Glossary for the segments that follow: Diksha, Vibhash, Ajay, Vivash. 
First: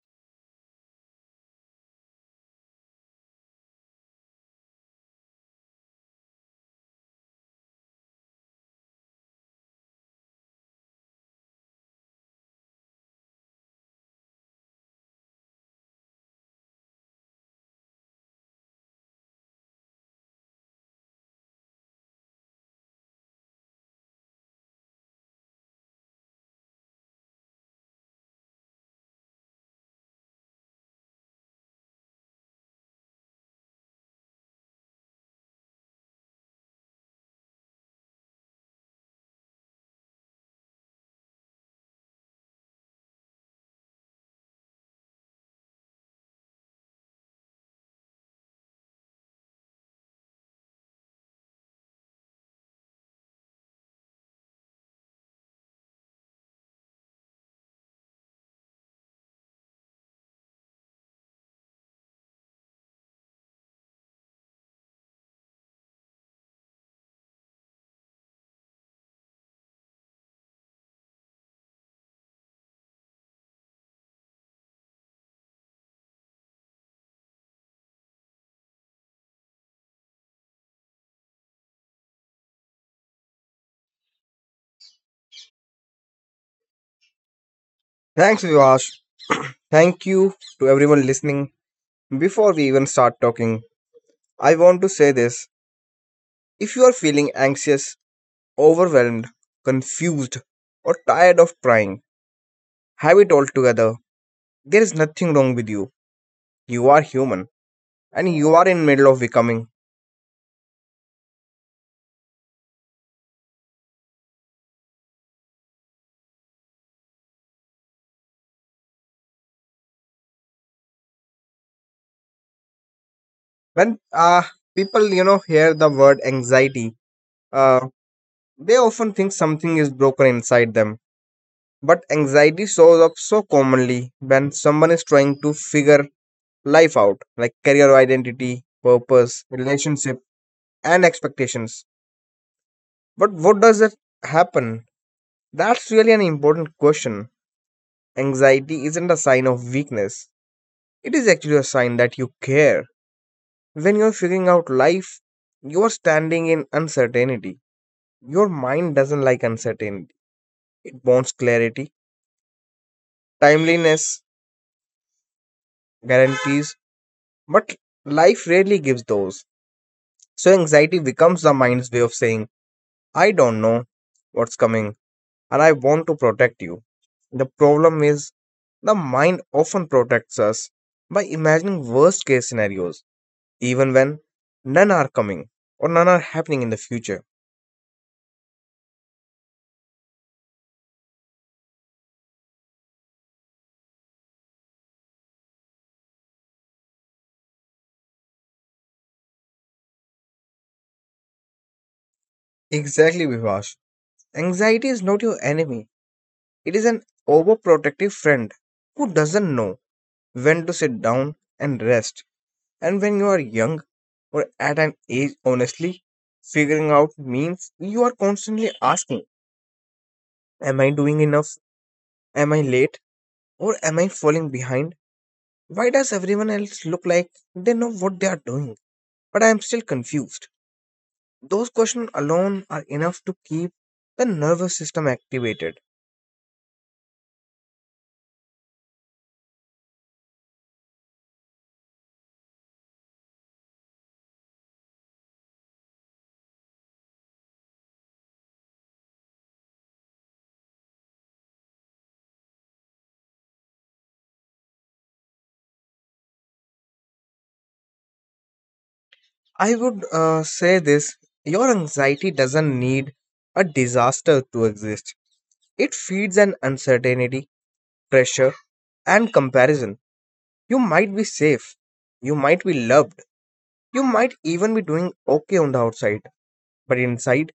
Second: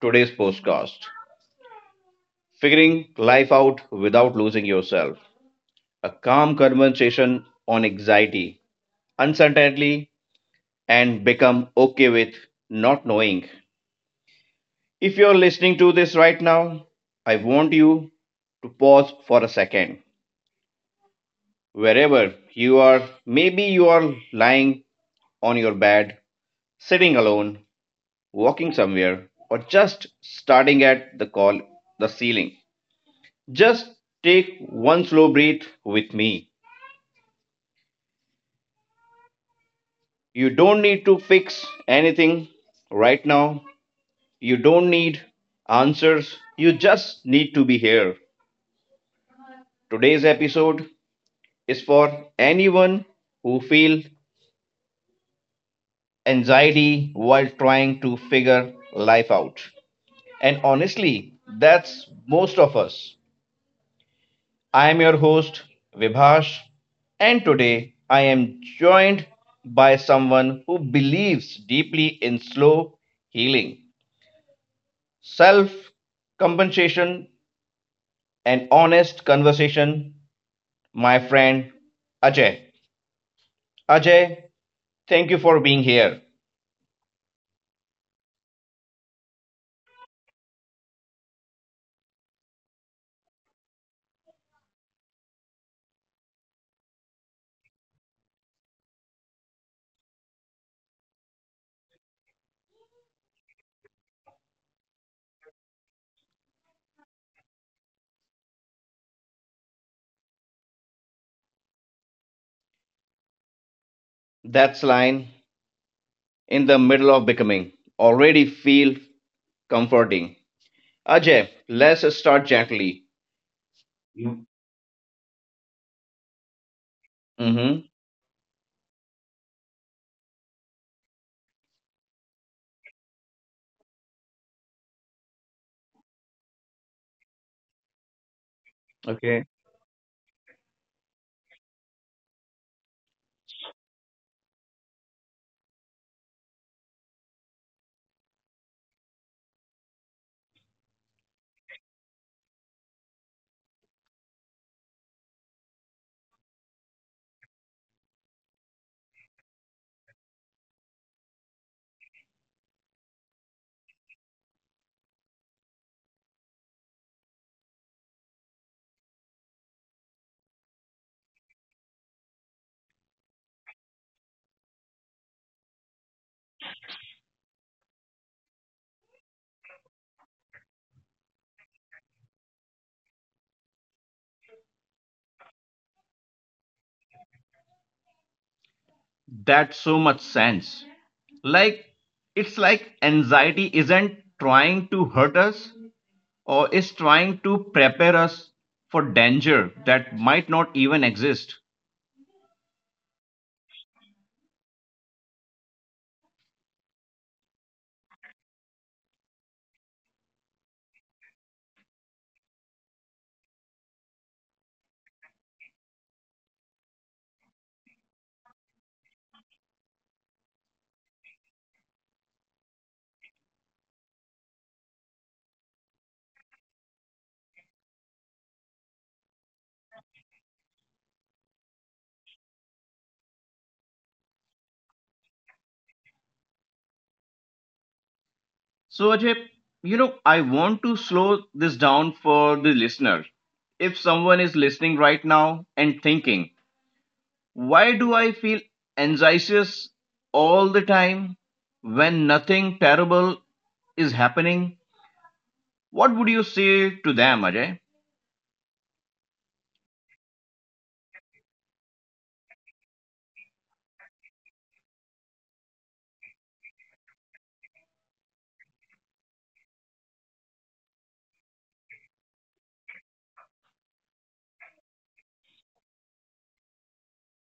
today's podcast Figuring Life Out Without Losing Yourself. A calm conversation on anxiety, uncertainty, and become okay with not knowing. If you're listening to this right now, I want you to pause for a second. Wherever you are, maybe you are lying on your bed, sitting alone, walking somewhere, or just starting at the call the ceiling. Just take one slow breath with me. You don't need to fix anything right now. You don't need answers. You just need to be here. Today's episode is for anyone who feels anxiety while trying to figure life out. And honestly, that's most of us. I am your host, Vibhash, and today I am joined by someone who believes deeply in slow healing, self compensation, and honest conversation, my friend Ajay. Ajay, thank you for being here. Thanks, Vivash. Thank you to everyone listening. Before we even start talking, I want to say this. If you are feeling anxious, overwhelmed, confused, or tired of trying, have it all together. There is nothing wrong with you. You are human and you are in middle of becoming. That's line in the middle of becoming already feel comforting. Ajay, let's start gently. When You- People, you know, hear the word anxiety, uh, Mm-hmm. they often think something is broken inside them. But anxiety shows up so commonly when someone is trying to figure life out, like career identity, purpose, relationship, and expectations. But what does it happen? That's really an important question. Anxiety isn't a sign of weakness, it is actually a sign that you care. When you're figuring out life, you're standing in uncertainty. Your mind doesn't like uncertainty, it wants clarity, timeliness, guarantees, but life rarely gives those. So anxiety becomes the mind's way of saying, I don't know what's coming, and I want to protect you. The problem is, the mind often protects us by imagining worst case scenarios, even when none are coming or none are happening in the future. That so much sense. Like it's like anxiety isn't trying to hurt us or is trying to prepare us for danger that might not even exist. Exactly, Vivash. Anxiety is not your enemy, it is an overprotective friend who doesn't know when to sit down and rest. And when you are young or at an age, honestly, figuring out means you are constantly asking, am I doing enough? Am I late? Or am I falling behind? Why does everyone else look like they know what they are doing? But I am still confused. Those questions alone are enough to keep the nervous system activated. So Ajay, I want to slow this down for the listener. If someone is listening right now and thinking, why do I feel anxious all the time when nothing terrible is happening? What would you say to them, Ajay? I would say this, your anxiety doesn't need a disaster to exist, it feeds an uncertainty, pressure, and comparison. You might be safe, you might be loved, you might even be doing okay on the outside, but inside,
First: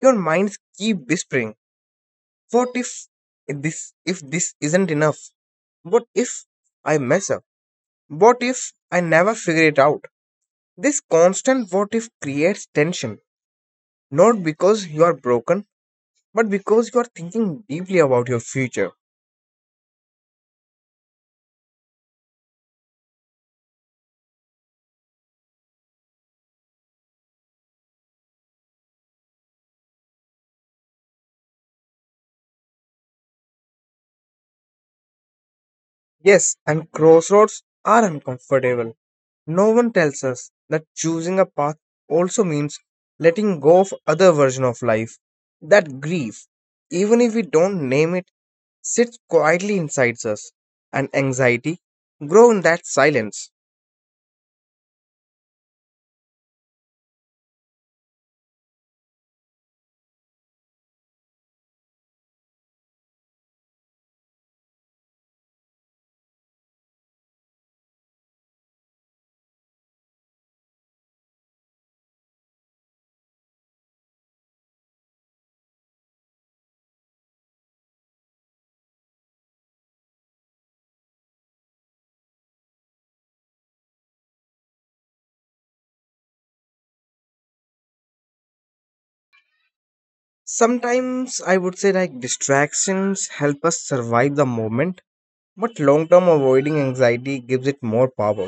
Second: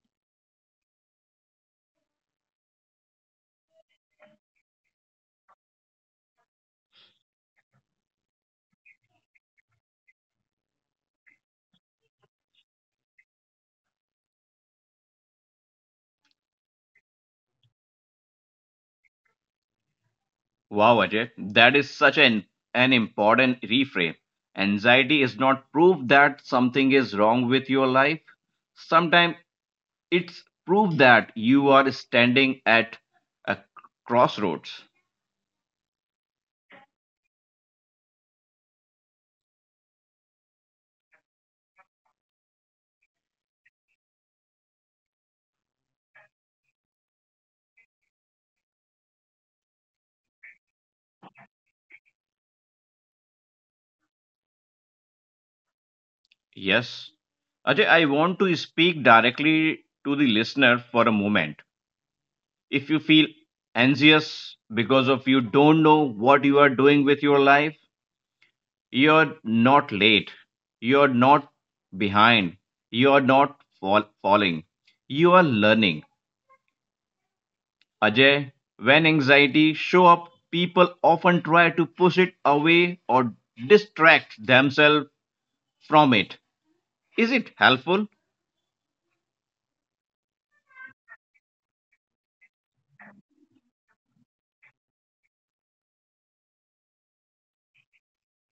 your minds keep whispering. What if this isn't enough? What if I mess up? What if I never figure it out? This constant what if creates tension, not because you are broken, but because you are thinking deeply about your future. Wow, Ajay, that is an important reframe. Anxiety is not proof that something is wrong with your life. Sometimes it's proof that you are standing at a crossroads. Yes, and crossroads are uncomfortable. No one tells us that choosing a path also means letting go of other version of life. That grief, even if we don't name it, sits quietly inside us and anxiety grow in that silence. Yes. Ajay, I want to speak directly to the listener for a moment. If you feel anxious because of you don't know what you are doing with your life, you're not late. You're not behind. You're not fall- falling. You are learning. Ajay, when anxiety show up, people often try to push it away or distract themselves from it. Is it helpful? Sometimes I would say like distractions help us survive the moment, but long term avoiding anxiety gives it more power.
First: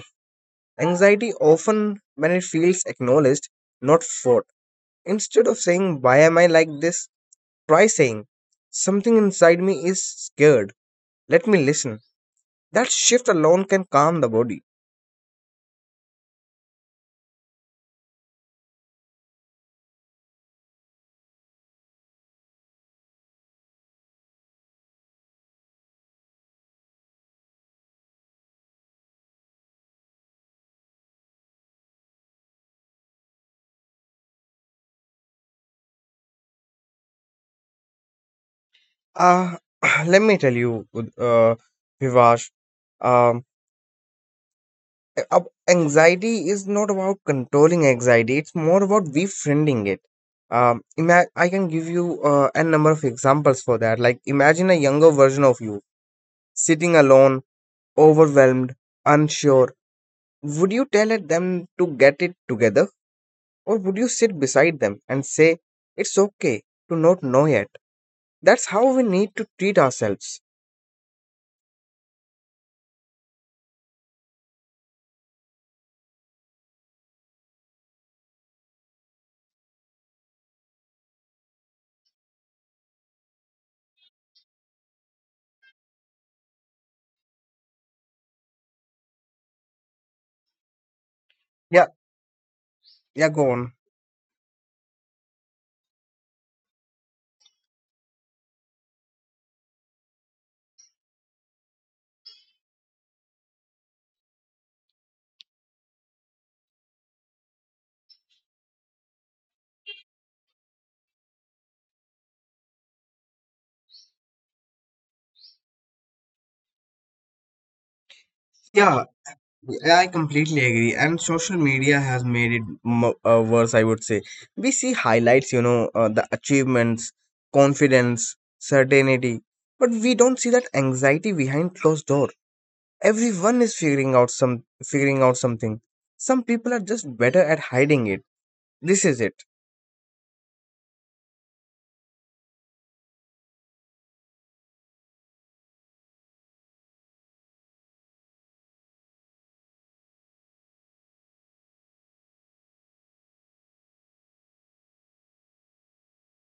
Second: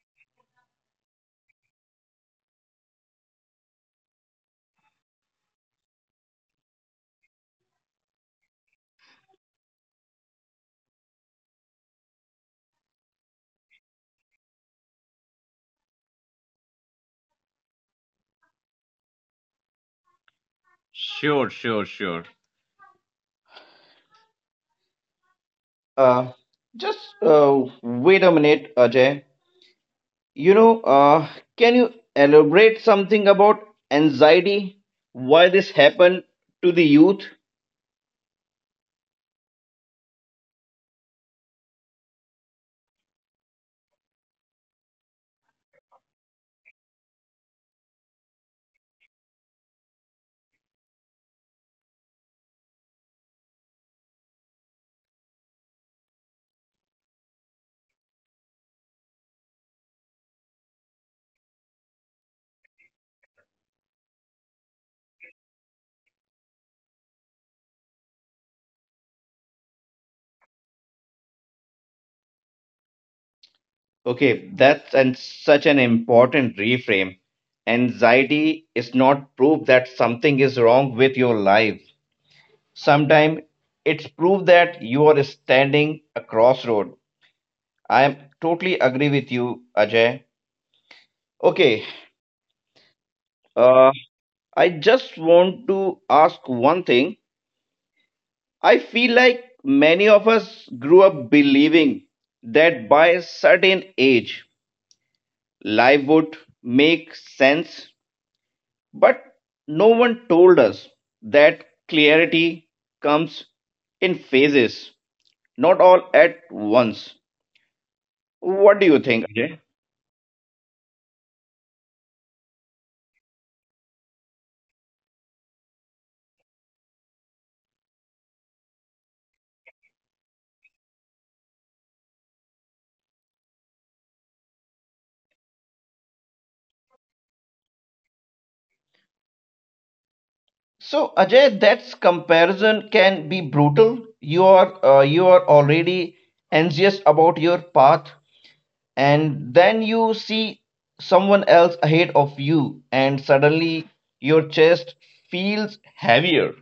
Anxiety often when it feels acknowledged, not fought. Instead of saying why am I like this, try saying something inside me is scared, let me listen. That shift alone can calm the body. Sure, sure, sure. Uh, just uh, wait a minute, Ajay. You know, uh, can you elaborate something about anxiety? Why this happened to the youth? Uh, let me tell you, uh, Vivash, um, anxiety is not about controlling anxiety, it's more about befriending it. I can give you a number of examples for that. Like, imagine a younger version of you sitting alone, overwhelmed, unsure. Would you tell it them to get it together, or would you sit beside them and say, it's okay to not know yet? That's how we need to treat ourselves. Okay, that's and such an important reframe. Anxiety is not proof that something is wrong with your life. Sometimes it's proof that you are standing a crossroad. I am totally agree with you, Ajay. Okay, Yeah, yeah, go on. uh, I just want to ask one thing. I feel like many of us grew up believing that by a certain age, life would make sense. But no one told us that clarity comes in phases, not all at once. What do you Yeah. think, Ajay? Yeah, I completely agree. And social media has made it mo worse, I would say. We see highlights, you know, the achievements, confidence, certainty, but we don't see that anxiety behind closed door. Everyone is figuring out something. Some people are just better at hiding it. This is it. So Ajay, that's comparison can be brutal. You are already anxious about your path, and then you see someone else ahead of you, and suddenly your chest feels heavier.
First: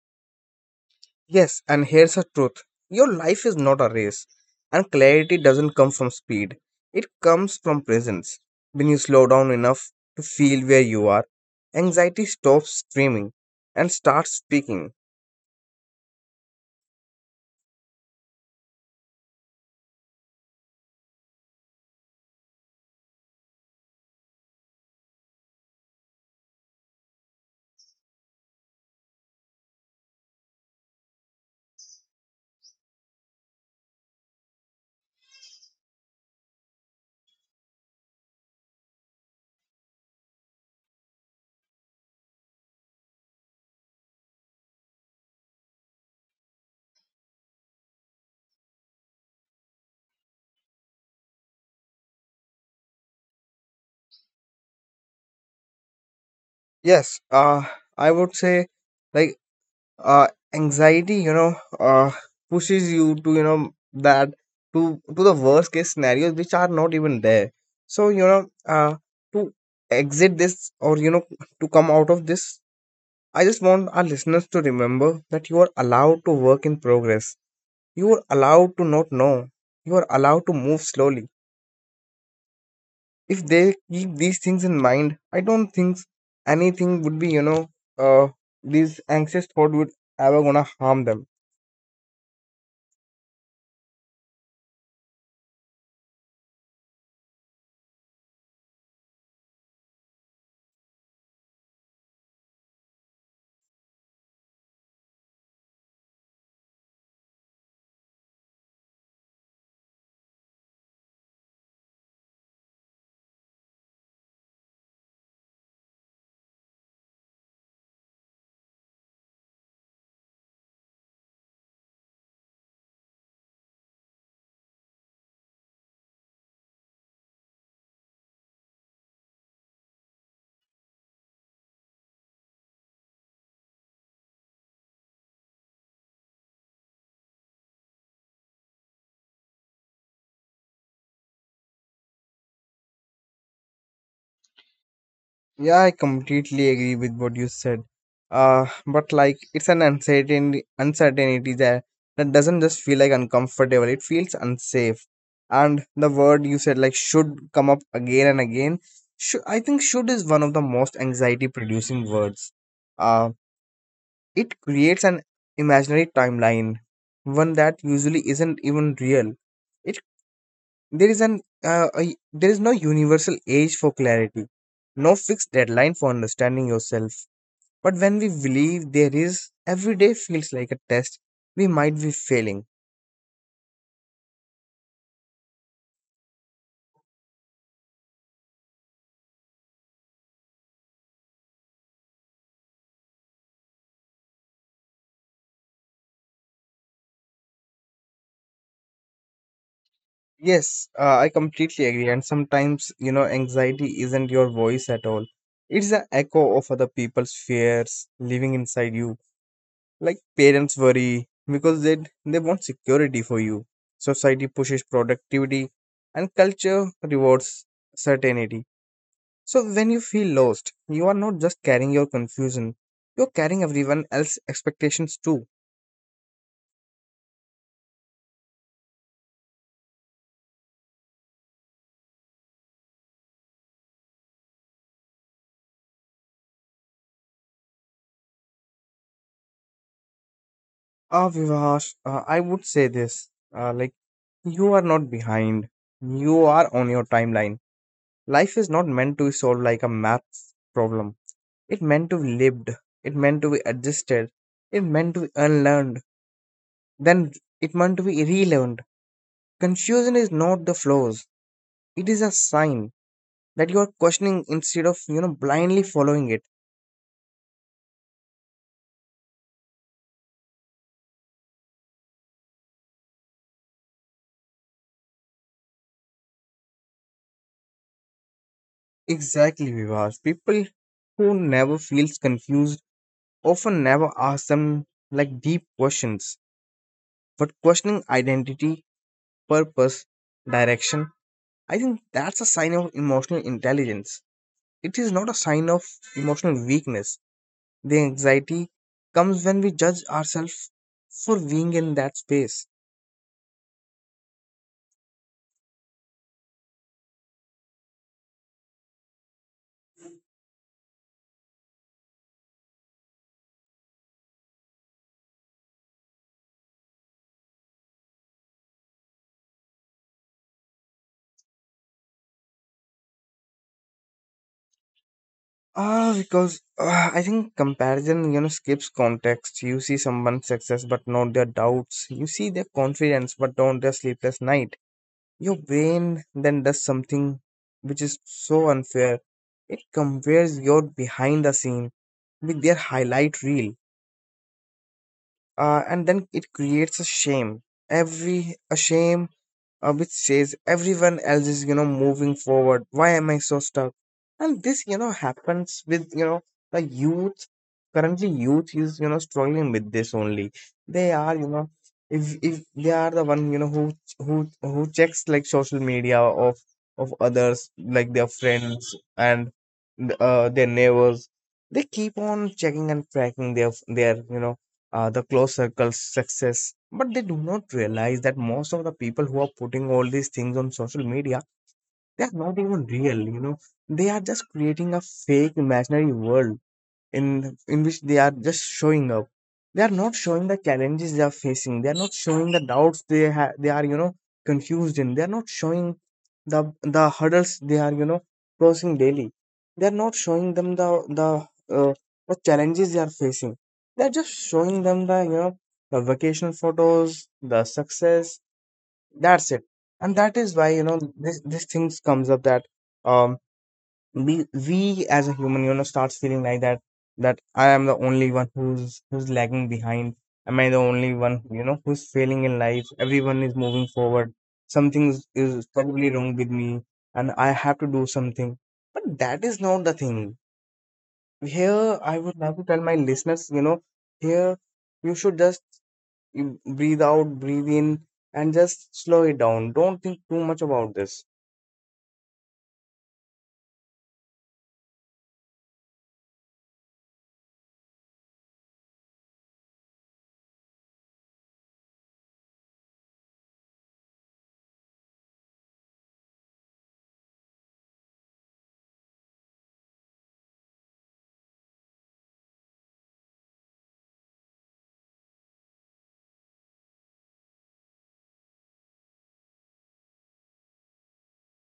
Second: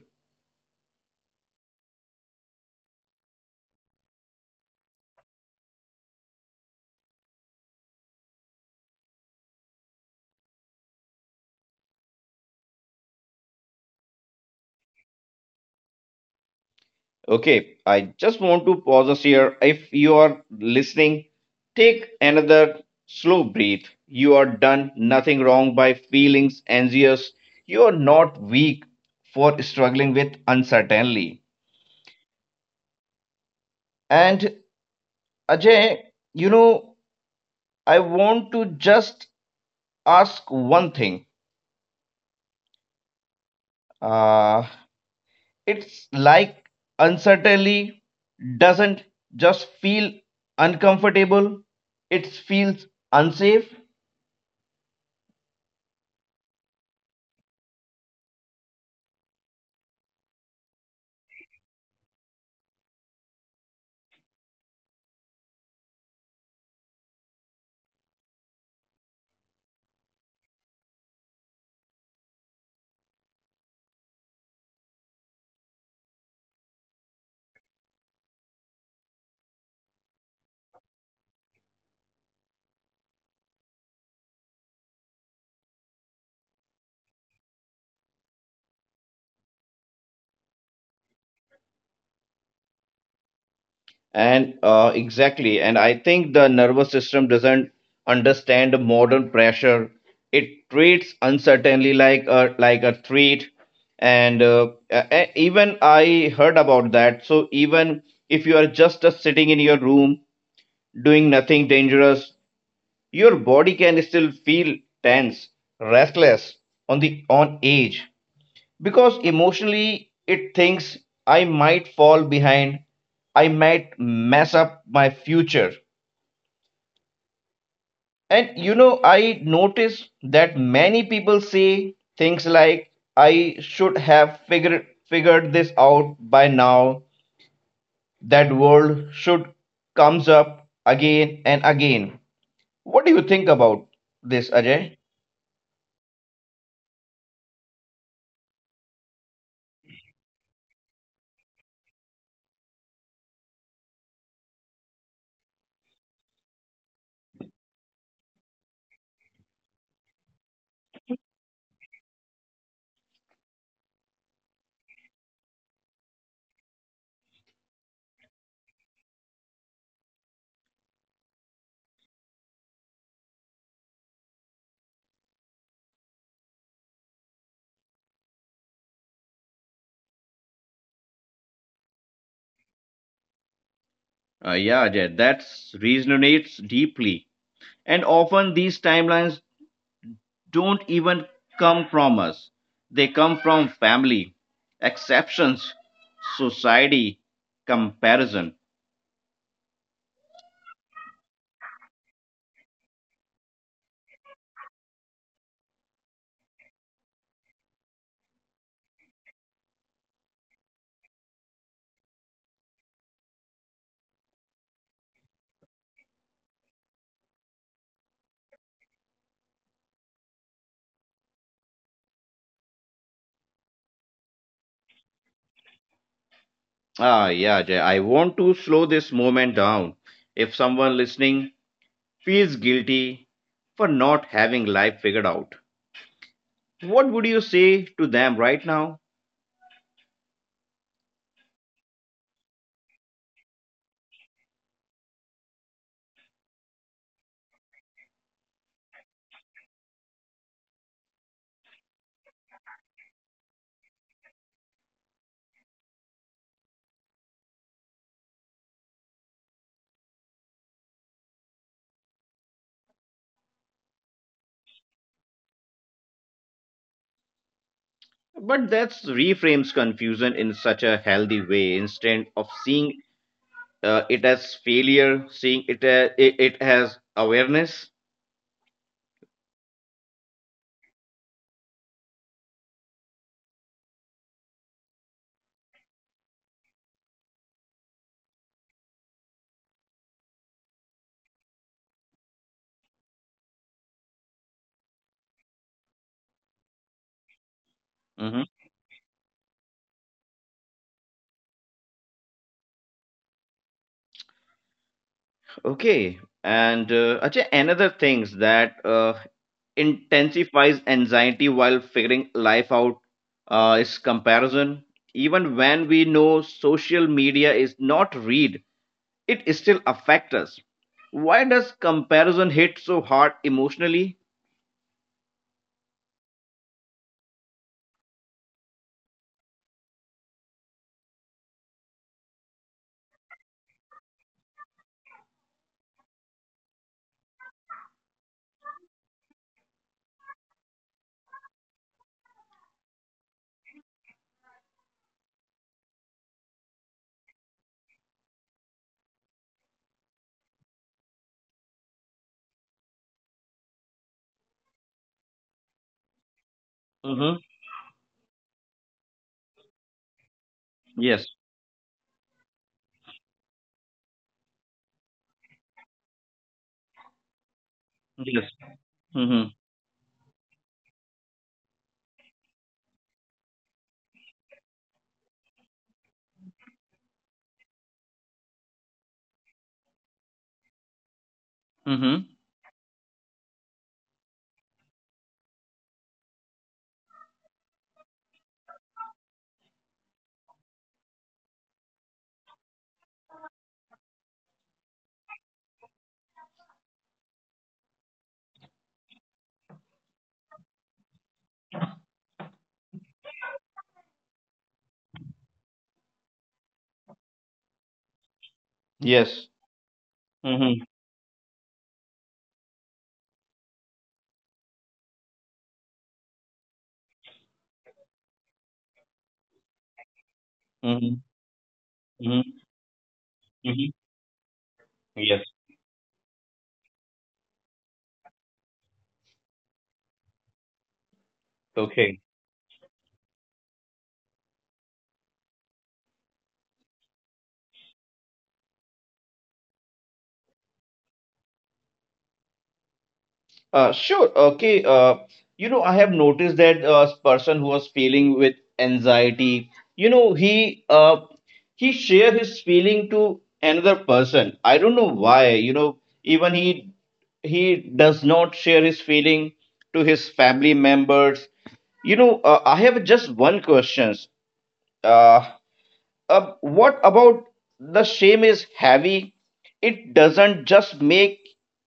Yes, and here's the truth, your life is not a race, and clarity doesn't come from speed, it comes from presence. When you slow down enough to feel where you are, anxiety stops screaming and starts speaking. Okay, I just want to pause us here. If you are listening, take another slow breath. You are done nothing wrong by feelings anxious. You are not weak for struggling with uncertainty. And Ajay, you know, I want to just ask one thing. Uh, it's like uncertainty doesn't just feel uncomfortable, it feels unsafe. Yes, I would say like uh, anxiety, you know, uh, pushes you to, you know, that to the worst case scenarios which are not even there. So, you know, to exit this or, you know, to come out of this, I just want our listeners to remember that you are allowed to work in progress. You are allowed to not know. You are allowed to move slowly. If they keep these things in mind, I don't think anything would be, you know, uh, these anxious thought would ever gonna harm them. And exactly. And I think the nervous system doesn't understand the modern pressure. It treats uncertainty like a threat. And even I heard about that. So even if you are just sitting in your room doing nothing dangerous, your body can still feel tense, restless, on the on edge because emotionally it thinks I might fall behind, I might mess up my future. And you know, I notice that many people say things like I should have figured this out by now. That world should comes up again and again. What do you think about this, Ajay? Yeah, I completely agree with what you said. But like it's an uncertainty there that doesn't just feel like uncomfortable, it feels unsafe. And the word you said like should come up again and again. Should, I think should is one of the most anxiety producing words. Uh, it creates an imaginary timeline, one that usually isn't even real. It. There is there is no universal age for clarity, no fixed deadline for understanding yourself. But when we believe there is, every day feels like a test. We might be failing. Yeah, Ajay, that resonates deeply. And often these timelines don't even come from us. They come from family, exceptions, society, comparison. Yes, I completely agree. And sometimes, you know, anxiety isn't your voice at all. It's the echo of other people's fears living inside you. Like parents worry because they want security for you. Society pushes productivity, and culture rewards certainty. So when you feel lost, you are not just carrying your confusion, you're carrying everyone else's expectations too. Ah, yeah, Jay, I want to slow this moment down. If someone listening feels guilty for not having life figured out, what would you say to them right now? Ah, Vivash, I would say this, uh, like, you are not behind, you are on your timeline. Life is not meant to be solved like a math problem, it meant to be lived, it meant to be adjusted, it meant to be unlearned, then it meant to be relearned. Confusion is not the flaws, it is a sign that you are questioning instead of you know blindly following it. But that reframes confusion in such a healthy way instead of seeing it as failure, seeing it as awareness. Exactly, Vivas. People who never feels confused often never ask them like deep questions. But questioning identity, purpose, direction, I think that's a sign of emotional intelligence. It is not a sign of emotional weakness. The Mm-hmm. anxiety comes when we judge ourselves for being in that space. Okay, and Ajay, another things that intensifies anxiety while figuring life out is comparison. Even when we know social media is not read, it still affects us. Why does comparison hit so hard emotionally? Ah, because I think comparison, you know, skips context. You see someone's success, but not their doubts. You see their confidence, but not their sleepless night. Your brain then does something which is so unfair. It compares your behind the scene with their highlight reel, and then it creates a shame, every a shame which says everyone else is you know moving forward, why am I so stuck? And this you know happens with you know the Mm-hmm. youth. Currently youth is you know struggling with this only, they Yes. are you know, if they are the one you know who checks like social media of others like their Yes. friends Mm-hmm. and their neighbors, they keep on checking and tracking their you know the close circles, success. But they do not realize that most of the people who are putting all these things on social media, they Mm-hmm. are not even real. You know, they are just creating a fake imaginary world in which they are just showing up. They are not showing the challenges they are facing. They are not showing the doubts they are you know confused in. They are not showing the the hurdles they are you know crossing daily. They're not showing them the uh, the challenges they are facing. They're just showing them the you know the vacation photos, the success, Yes. that's it. And that is why Mm-hmm. you know these things comes up that um we as a human you know starts feeling like that, that I am the only one who's lagging behind, am I the Mm-hmm. only one you know who's failing in life, everyone is Mm-hmm. moving forward, something Yes. is probably wrong with me, and I have to do something. But that is not the thing. Here Okay. I would like to tell my listeners you know, here you should just, you breathe out, breathe in, and just slow it down, don't think too much about this. Sure. Okay. You know, I have noticed that person who was feeling with anxiety, you know, he share his feeling to another person. I don't know why. You know, even he does not share his feeling to his family members. You know, I have just one question. Uh, what about the shame is heavy? It doesn't just make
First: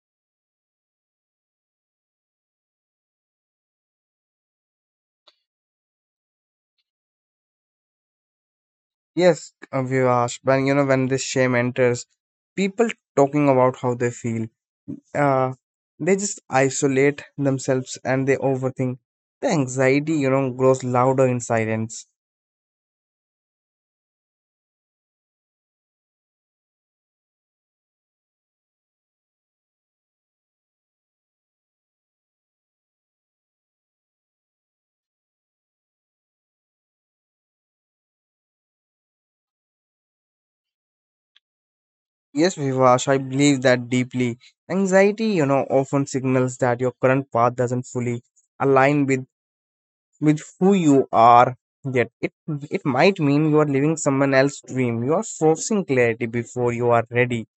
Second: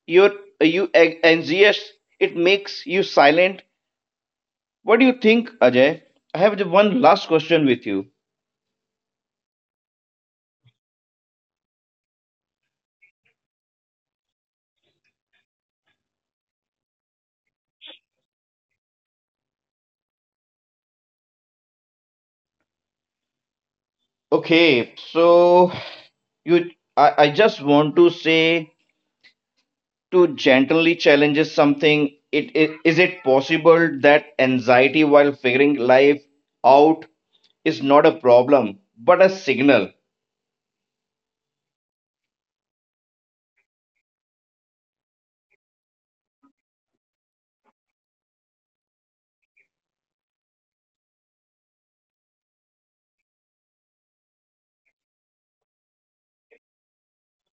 your you anxious. It makes you silent. What do you think, Ajay? I have the one last question with you. Yes, Vivash, when you know when this shame enters, people talking about how they feel, uh, they just isolate themselves and they overthink. The anxiety, you know, grows louder in silence. Okay, so I just want to say to gently challenges something. It is it possible that anxiety while figuring life out is not a problem but a signal? Yes, Vivash, I believe that deeply. Anxiety, you know, often signals that your current path doesn't fully align with who you are yet. It might mean you are living someone else's dream. You are forcing clarity before you are ready.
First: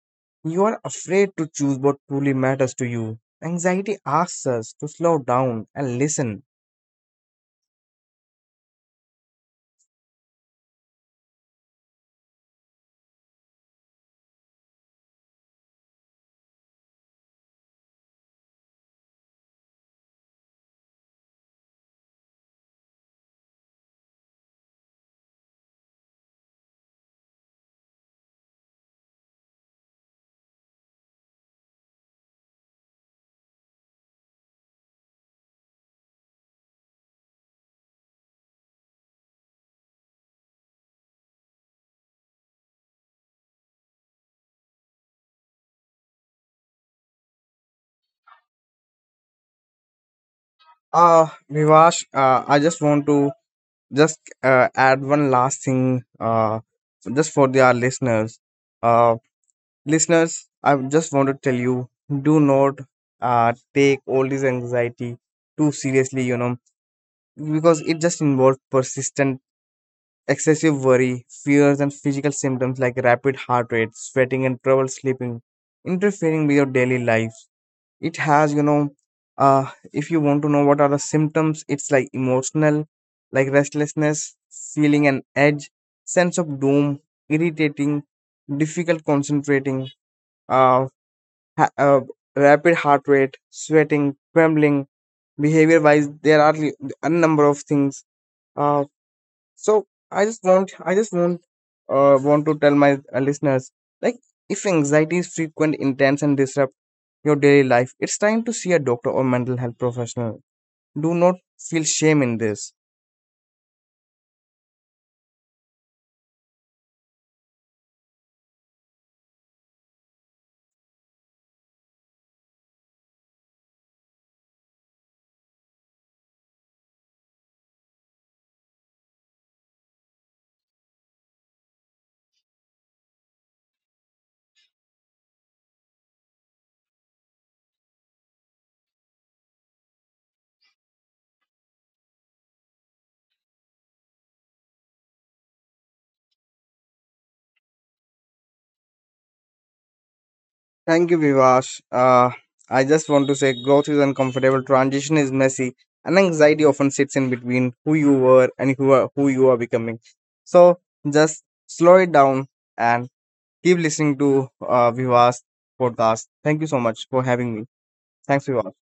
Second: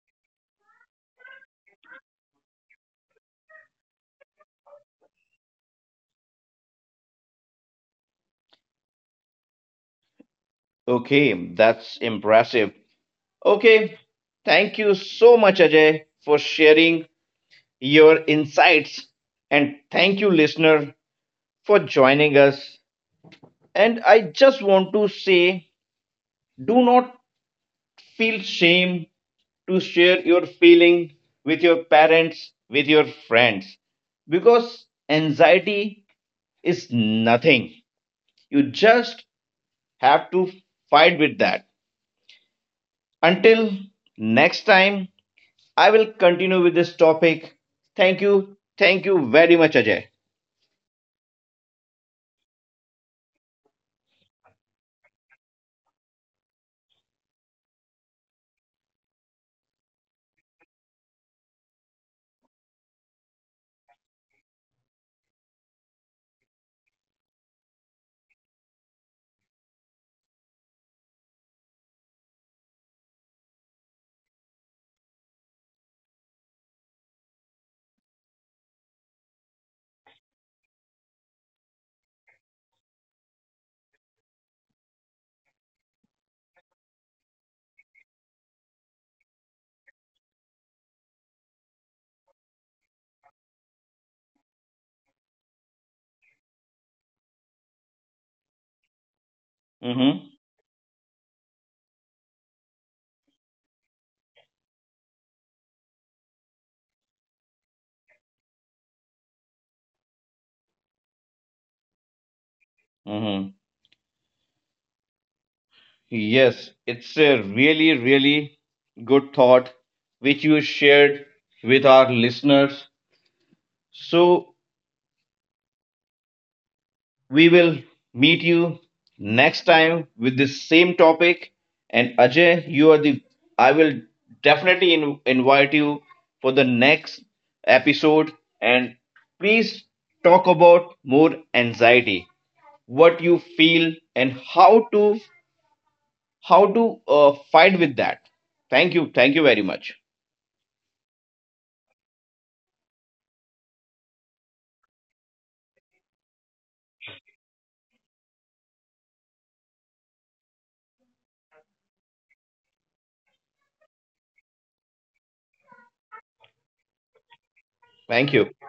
You are afraid to choose what truly matters to you. Anxiety asks us to slow down and listen. Okay, that's impressive. Okay, thank you so much, Ajay, for sharing your insights. And thank you, listener, for joining us. And I just want to say do not feel shame to share your feeling with your parents, with your friends, because anxiety is nothing. You just have to fight with that. Until next time, I will continue with this topic. Thank you. Thank you very much, Ajay. Vivash, I just want to just add one last thing, just for our listeners. Uh, listeners, I just want to tell you, do not take all this anxiety too seriously, you know, because it just involves persistent excessive worry, fears, and physical symptoms like rapid heart rate, sweating, and trouble sleeping interfering with your daily life. It has, you know, if you want to know what are the symptoms, it's like emotional, like restlessness, feeling an edge, sense of doom, irritating, difficult concentrating, uh, ha- uh, rapid heart rate, sweating, trembling, behavior wise there are a number of things, uh, so Mm-hmm. I just want to tell my listeners, like if anxiety is frequent, intense, and disrupt your daily life, it's time to see a doctor or mental health professional. Do not feel shame in this. Mm-hmm. Yes, it's a really, really good thought which you shared with our listeners. So we will meet you next time with the same topic. And Ajay, you are the I will definitely invite you for the next episode. And please talk about more anxiety, what you feel, and how to how to fight with that. Thank you. Thank you very much. Thank you, Vivash. I just want to say growth is uncomfortable, transition is messy, and anxiety often sits in between who you were and who you are becoming. So just slow it down and keep listening to Vivash podcast. Thank you so much for having me. Thanks, Thank Vivek. you.